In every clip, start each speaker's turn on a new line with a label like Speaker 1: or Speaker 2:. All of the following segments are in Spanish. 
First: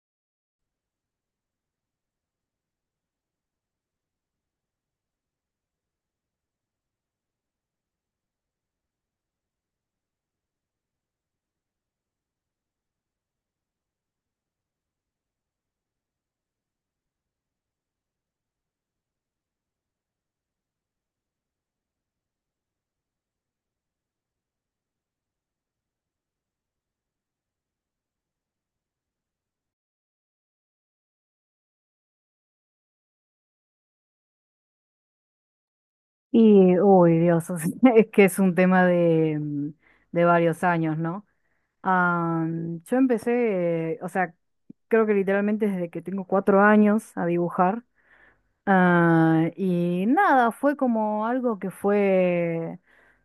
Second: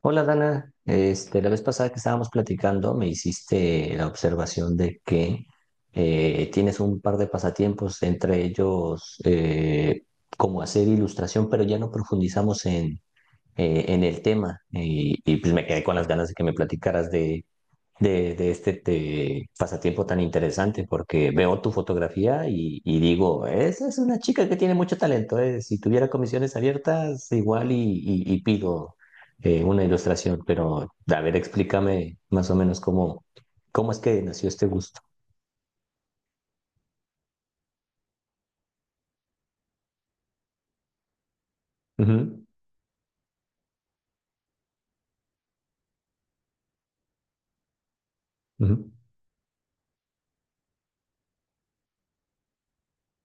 Speaker 1: Hola Dana, la vez pasada que estábamos platicando me hiciste la observación de que tienes un par de pasatiempos, entre ellos como hacer ilustración, pero ya no profundizamos en el tema y pues me quedé con las ganas de que me platicaras de este pasatiempo tan interesante porque veo tu fotografía y digo, esa es una chica que tiene mucho talento, eh. Si tuviera comisiones abiertas, igual y pido una ilustración, pero a ver, explícame más o menos cómo es que nació este gusto.
Speaker 2: Y, uy, Dios, o sea, es que es un tema de varios años, ¿no?
Speaker 1: Ujú,
Speaker 2: Yo empecé, o sea, creo que literalmente desde que tengo 4 años a dibujar.
Speaker 1: ujú.
Speaker 2: Ah, y nada, fue como algo que fue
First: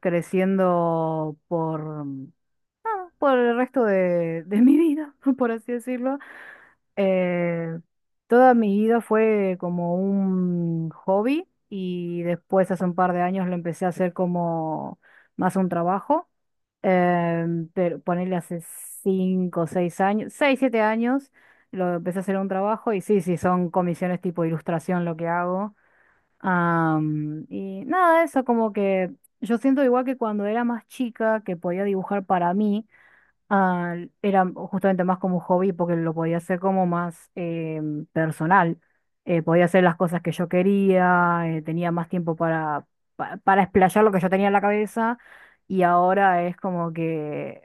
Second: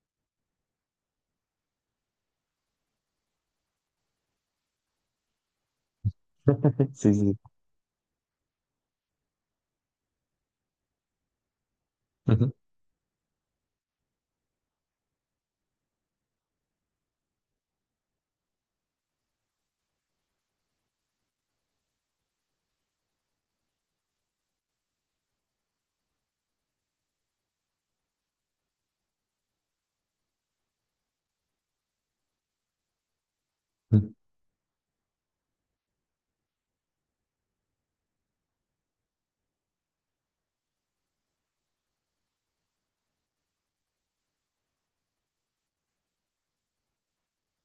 Speaker 2: creciendo por el resto de mi vida, por así decirlo.
Speaker 1: Sí, sí.
Speaker 2: Eh, Toda mi vida fue como un hobby y
Speaker 1: Ujú,
Speaker 2: después hace un par de años lo empecé a hacer como más un trabajo. Pero ponerle hace cinco, o seis años, seis, siete años, lo empecé a hacer un trabajo y sí, sí, son comisiones tipo ilustración lo que hago. Y nada, eso como que yo siento igual que cuando era más chica que podía dibujar para mí. Ah,
Speaker 1: ujú.
Speaker 2: era justamente más como un hobby porque lo podía hacer como más personal. Podía hacer las cosas que yo quería, tenía más tiempo para explayar lo que yo tenía en la cabeza y ahora es como que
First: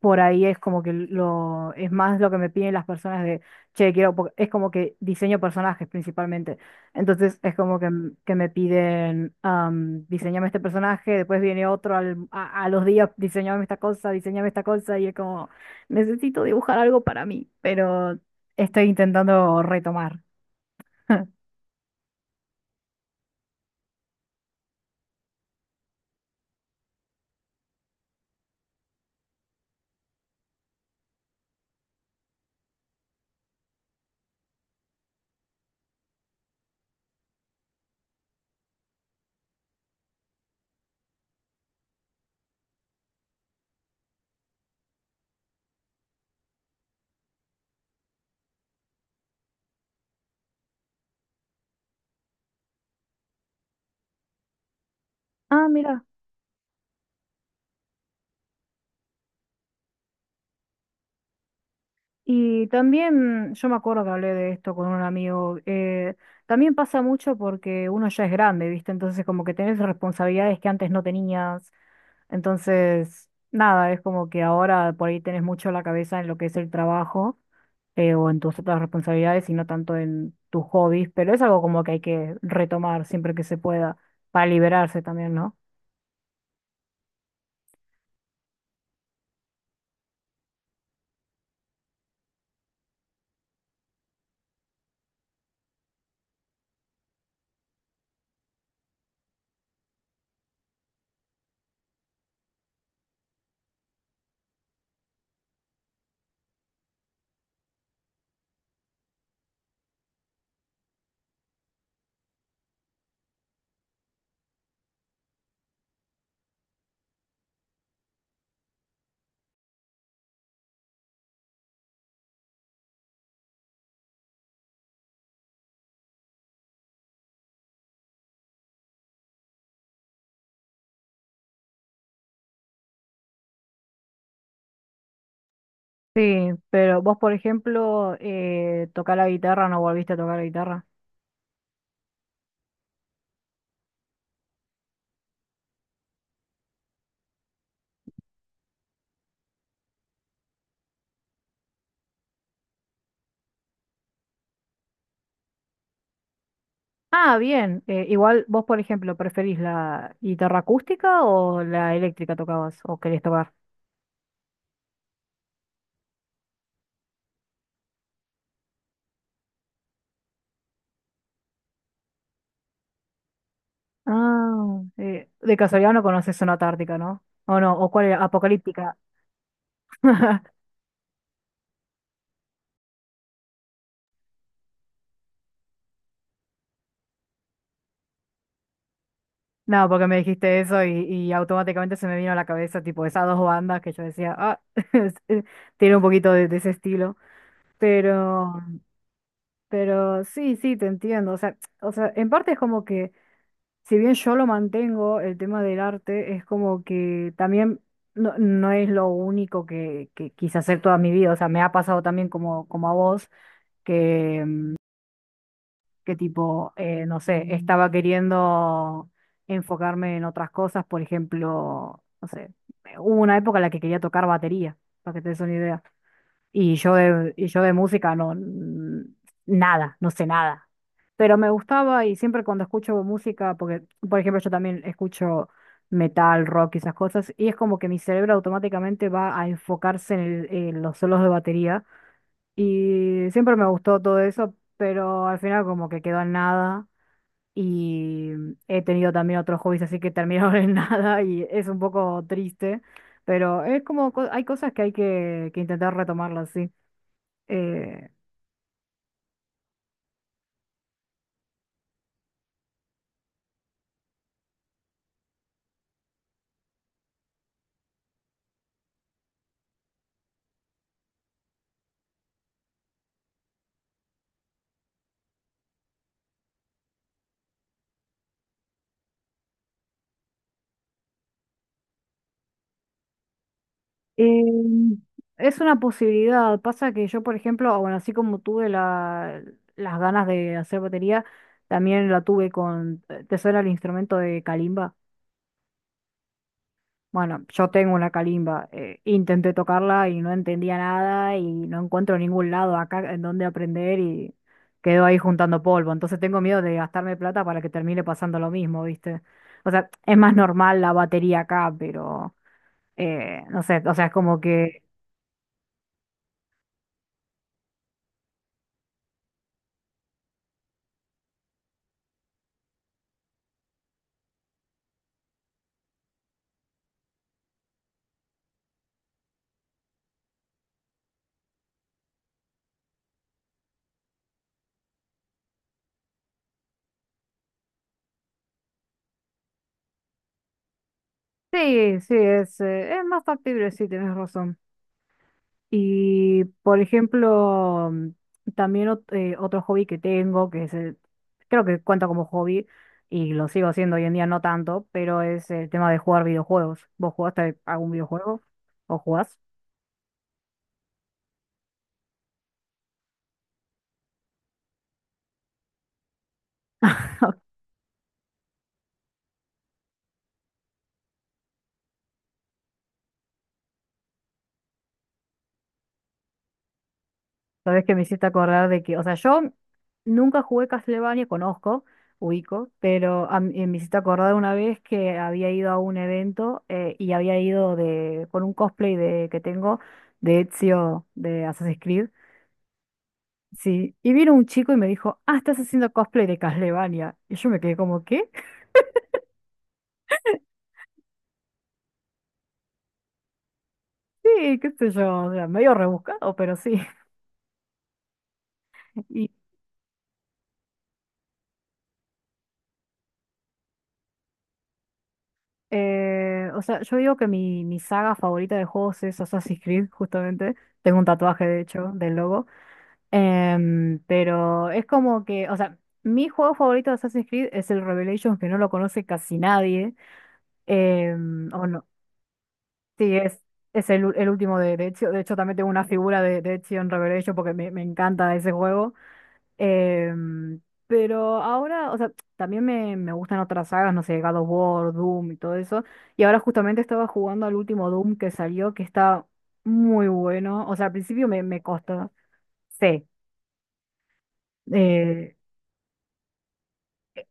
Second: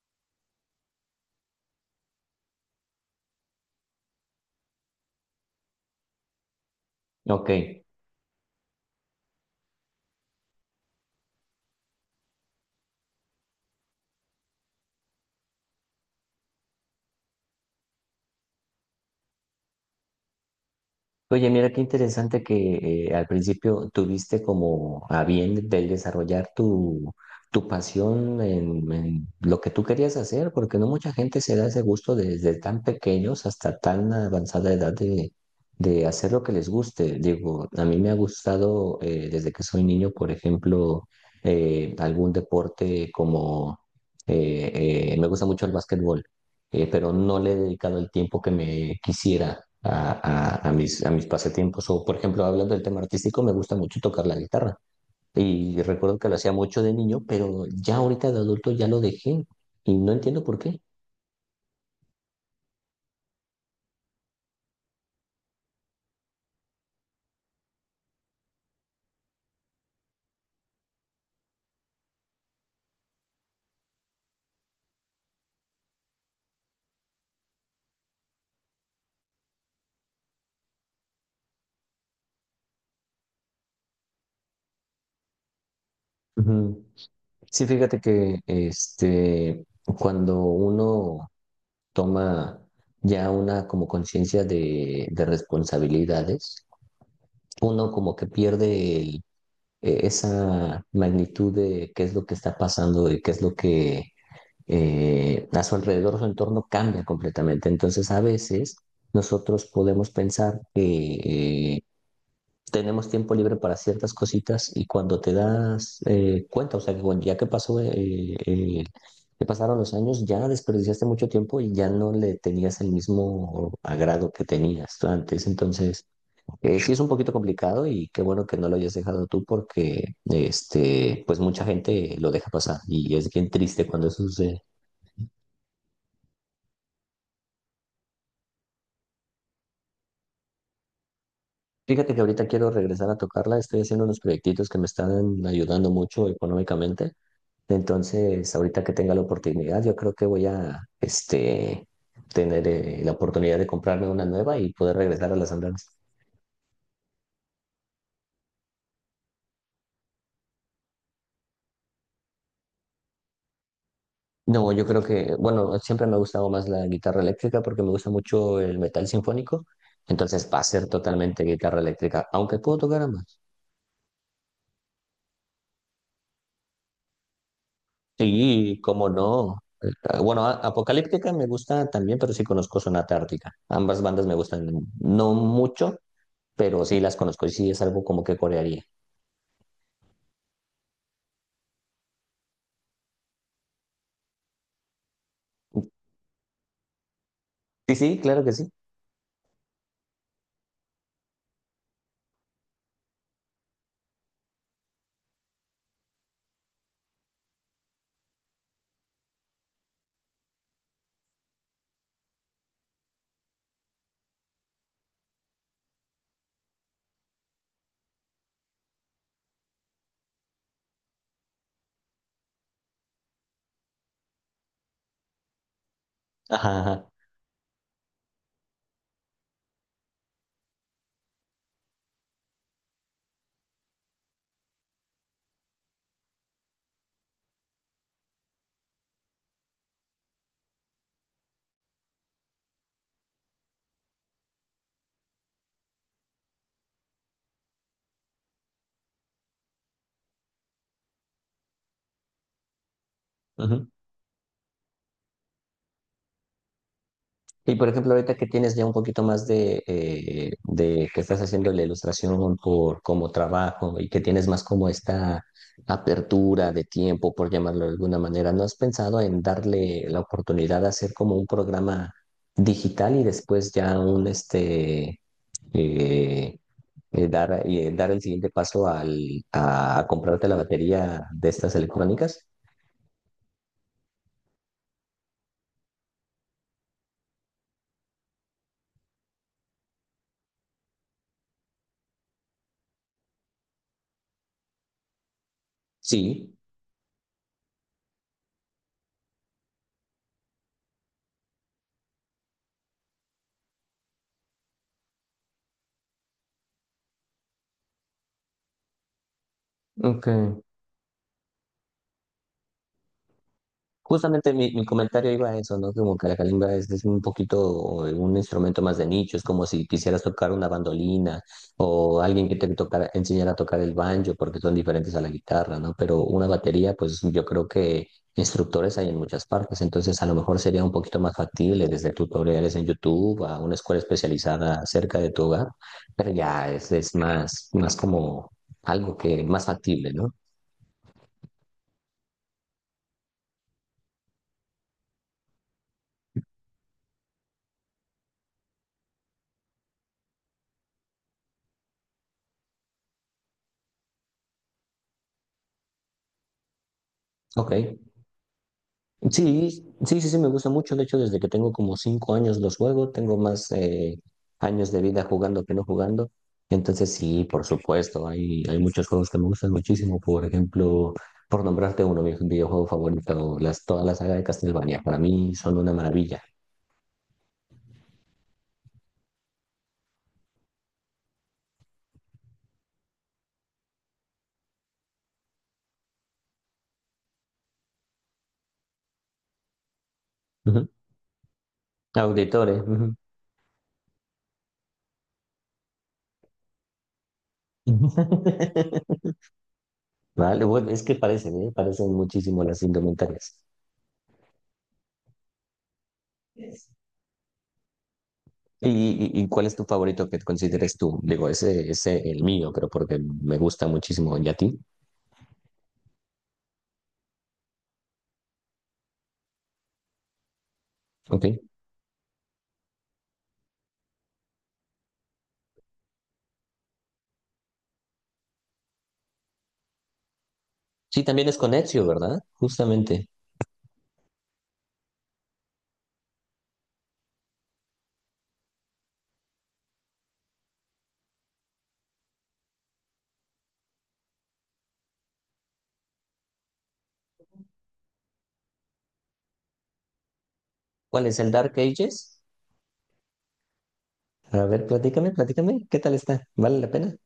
Speaker 2: por ahí es como que lo es más lo que me piden las personas de, che, quiero, es como que diseño personajes principalmente. Entonces
Speaker 1: Ok.
Speaker 2: es como que me piden, diseñame este personaje, después viene otro a los días, diseñame esta cosa, y es como, necesito dibujar algo para mí, pero estoy intentando retomar.
Speaker 1: Oye, mira qué interesante que al principio tuviste como a bien del desarrollar tu pasión en lo que tú querías hacer, porque no mucha gente se da ese gusto desde tan pequeños hasta tan avanzada edad de hacer lo que les guste. Digo, a mí me ha gustado desde que soy niño, por ejemplo, algún deporte como me gusta mucho el básquetbol, pero no le he dedicado el tiempo que me quisiera a mis pasatiempos. O, por ejemplo, hablando del tema artístico, me gusta mucho tocar la guitarra.
Speaker 2: Ah,
Speaker 1: Y
Speaker 2: mira.
Speaker 1: recuerdo que lo hacía mucho de niño, pero ya ahorita de adulto ya lo dejé y no entiendo por qué.
Speaker 2: Y también, yo me acuerdo que hablé de esto con un amigo. También pasa mucho porque uno ya es grande, ¿viste? Entonces como que tenés responsabilidades que antes no tenías. Entonces, nada, es como que ahora por ahí tenés mucho la cabeza en lo que es el trabajo, o en tus otras responsabilidades y no tanto en tus hobbies, pero es algo como que hay que retomar siempre que se pueda para liberarse también, ¿no?
Speaker 1: Ujú. Sí, fíjate que cuando uno toma ya una como conciencia de responsabilidades, uno como que pierde esa magnitud de qué es lo que está pasando y qué es lo que a su alrededor, su entorno cambia completamente. Entonces, a veces nosotros podemos pensar que tenemos tiempo libre para ciertas cositas y cuando te das cuenta, o sea, que ya que pasó, eh, que pasaron los años, ya desperdiciaste mucho tiempo y ya no le tenías el mismo agrado que tenías tú antes. Entonces, sí es un poquito complicado y qué bueno que no lo hayas dejado tú porque pues mucha gente lo deja pasar y es bien triste cuando eso sucede.
Speaker 2: Sí, pero vos, por ejemplo, tocar la guitarra, ¿no volviste a tocar la guitarra?
Speaker 1: Fíjate que ahorita quiero regresar a tocarla, estoy haciendo unos proyectitos que me están ayudando mucho económicamente, entonces ahorita que tenga la oportunidad yo creo que voy a tener la oportunidad de comprarme una nueva y poder regresar a las andadas.
Speaker 2: Ah, bien. Igual vos, por ejemplo, ¿preferís la guitarra acústica o la eléctrica tocabas o querés tocar?
Speaker 1: No, yo creo que, bueno, siempre me ha gustado más la guitarra eléctrica porque me gusta mucho el metal sinfónico, entonces va a ser totalmente guitarra eléctrica, aunque puedo tocar ambas.
Speaker 2: De casualidad no conoces Sonata Ártica, ¿no? O no, o cuál era,
Speaker 1: Sí,
Speaker 2: Apocalíptica.
Speaker 1: cómo no. Bueno, Apocalíptica me gusta también, pero sí conozco Sonata Ártica. Ambas bandas me gustan, no mucho, pero sí las conozco y sí es algo como que corearía.
Speaker 2: No, porque me dijiste eso y automáticamente se me vino a la cabeza, tipo, esas dos bandas que yo decía, ah, es- eh, tiene un poquito de ese estilo.
Speaker 1: Sí, sí, claro que
Speaker 2: Pero,
Speaker 1: sí.
Speaker 2: pero sí, sí, te entiendo. O sea, en parte es como que. Si bien yo lo mantengo, el tema del arte es como que también no, no es lo único que quise hacer toda mi vida. O sea, me ha pasado también como a vos, que, mm, que tipo, no sé, estaba queriendo enfocarme en otras cosas. Por ejemplo, no sé, hubo una época en la que quería tocar batería, para que te des una idea. Y
Speaker 1: Ajá,
Speaker 2: yo
Speaker 1: ajá.
Speaker 2: de, y yo de música nada, no sé nada. Pero me gustaba y siempre cuando escucho música, porque por ejemplo yo también escucho metal, rock y esas cosas, y es como que mi cerebro automáticamente va a enfocarse en los solos de batería. Y siempre me gustó todo eso, pero al final como que quedó en nada. Y he tenido también otros hobbies así que terminaron en nada y es un poco triste, pero es
Speaker 1: Ujú.
Speaker 2: como hay cosas que hay que intentar retomarlas, sí.
Speaker 1: Y por
Speaker 2: Eh,
Speaker 1: ejemplo, ahorita que tienes ya un poquito más de que estás haciendo la ilustración por como trabajo y que tienes más como esta apertura de tiempo, por llamarlo de alguna manera, ¿no has pensado en darle la oportunidad de hacer como un programa digital y después ya un eh, dar el siguiente paso a comprarte la batería de estas electrónicas?
Speaker 2: eh, es una posibilidad. Pasa que yo, por ejemplo, ah, bueno, así como tuve las ganas de hacer batería, también la tuve ¿te suena el instrumento de calimba?
Speaker 1: Sí.
Speaker 2: Bueno, yo tengo una calimba. Intenté tocarla y no entendía nada y no encuentro ningún lado acá en donde aprender y quedo ahí juntando polvo. Entonces tengo miedo de gastarme plata para que termine pasando lo mismo, ¿viste? O sea, es
Speaker 1: Ok.
Speaker 2: más normal la batería acá, pero no sé, o sea, es como
Speaker 1: Justamente mi,
Speaker 2: que.
Speaker 1: mi comentario iba a eso, ¿no? Como que la calimba es un poquito un instrumento más de nicho, es como si quisieras tocar una bandolina o alguien que te enseñara a tocar el banjo, porque son diferentes a la guitarra, ¿no? Pero una batería, pues yo creo que instructores hay en muchas partes, entonces a lo mejor sería un poquito más factible desde tutoriales en YouTube a una escuela especializada cerca de tu hogar, pero ya es más, más como algo que más factible, ¿no?
Speaker 2: Sí, sí, es más factible, sí, tienes razón. Y, por ejemplo, también otro hobby que tengo, que es, creo que cuenta como hobby, y lo sigo haciendo hoy en día no tanto, pero es el tema de jugar videojuegos. ¿Vos jugaste
Speaker 1: Ok.
Speaker 2: algún videojuego? ¿O jugás?
Speaker 1: Sí, sí, sí, sí, me gusta mucho. De hecho, desde que tengo como 5 años los juego, tengo más años de vida jugando que no jugando. Entonces, sí, por supuesto, hay muchos juegos que me gustan muchísimo. Por ejemplo, por nombrarte uno, mi videojuego favorito, toda la saga de Castlevania, para mí son una maravilla.
Speaker 2: Sabes que me hiciste acordar de que, o sea, yo nunca jugué Castlevania, conozco, ubico, pero me hiciste acordar una vez que había ido a un evento, y había ido con un cosplay de, que tengo de
Speaker 1: Ujú.
Speaker 2: Ezio de Assassin's Creed.
Speaker 1: Auditores. Ujú.
Speaker 2: Sí, y vino un chico y me dijo, ah, estás haciendo cosplay de Castlevania. Y yo me quedé como, ¿qué?
Speaker 1: Vale, bueno, es que parecen, ¿eh? Parecen muchísimo las indumentarias.
Speaker 2: Sí, qué sé yo, o sea, medio rebuscado, pero sí.
Speaker 1: ¿Y,
Speaker 2: Y,
Speaker 1: y cuál es tu favorito que consideres tú? Digo, ese es el mío, pero porque me gusta muchísimo. ¿Y a ti?
Speaker 2: o sea, yo digo que mi saga favorita de juegos es Assassin's Creed, justamente. Tengo un tatuaje,
Speaker 1: Ok.
Speaker 2: de hecho, del logo. Pero es como que, o sea, mi juego favorito de Assassin's Creed es el Revelations, que no lo conoce casi nadie.
Speaker 1: Sí, también es
Speaker 2: O
Speaker 1: con
Speaker 2: no,
Speaker 1: Ezio, ¿verdad?
Speaker 2: sí,
Speaker 1: Justamente.
Speaker 2: es el último de Ezio. De hecho, también tengo una figura de Ezio en Revelations porque me encanta ese juego. Em, pero ahora, o sea, también me gustan otras sagas, no sé, God of War, Doom y todo eso. Y ahora justamente estaba jugando al último Doom que salió, que está muy bueno. O sea, al principio
Speaker 1: ¿Cuál
Speaker 2: me,
Speaker 1: es el
Speaker 2: me
Speaker 1: Dark
Speaker 2: costó.
Speaker 1: Ages?
Speaker 2: Sí,
Speaker 1: A ver,
Speaker 2: eh,
Speaker 1: platícame, platícame. ¿Qué tal está? ¿Vale la pena?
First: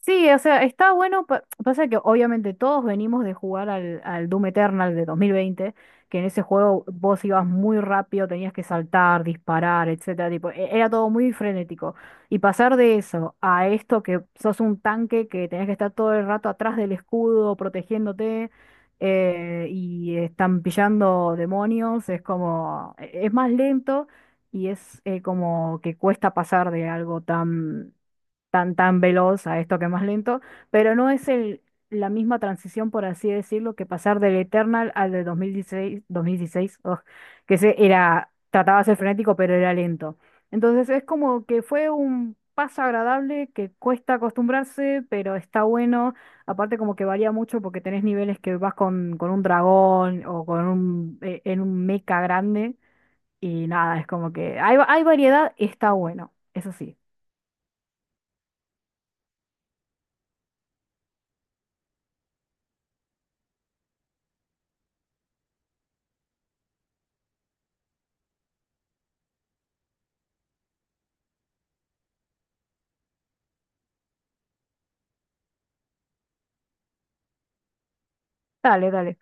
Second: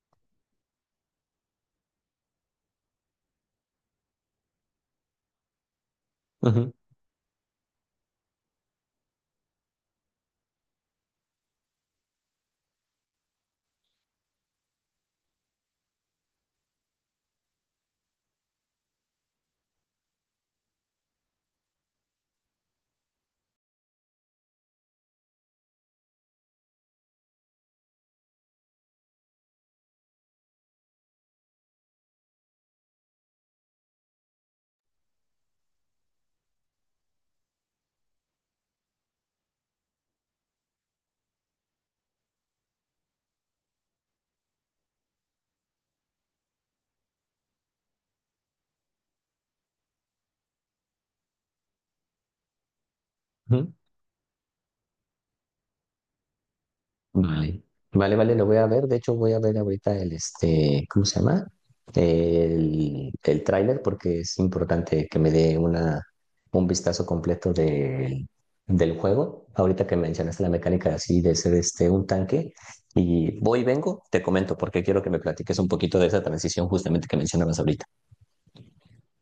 Speaker 2: sí, o sea, está bueno. Pasa que obviamente todos venimos de jugar al Doom Eternal de 2020, que en ese
Speaker 1: Ujú,
Speaker 2: juego vos ibas muy rápido, tenías que saltar, disparar, etcétera. Tipo, era todo muy frenético. Y pasar de eso a esto que sos un tanque que tenés que estar todo el rato atrás del escudo, protegiéndote, y están pillando demonios, es como, es más lento y es como que cuesta pasar de algo tan, tan, veloz a esto que es más lento, pero no es la misma transición, por así decirlo, que pasar del Eternal al de 2016, 2016, ugh, que se era, trataba de ser frenético, pero era lento. Entonces es como que fue un paso agradable que cuesta acostumbrarse, pero está bueno. Aparte como que varía mucho porque tenés niveles que vas con un dragón o en un mecha grande. Y
Speaker 1: ujú.
Speaker 2: nada, es como que hay variedad y está bueno, eso sí.
Speaker 1: Vale, vale, vale, lo voy a ver. De hecho, voy a ver ahorita este, ¿cómo se llama? El tráiler porque es importante que me dé una, un vistazo completo del juego. Ahorita que mencionaste la mecánica así de ser este, un tanque. Y voy y vengo, te comento porque quiero que me platiques un poquito de esa transición justamente que mencionabas ahorita.
Speaker 2: Dale, dale.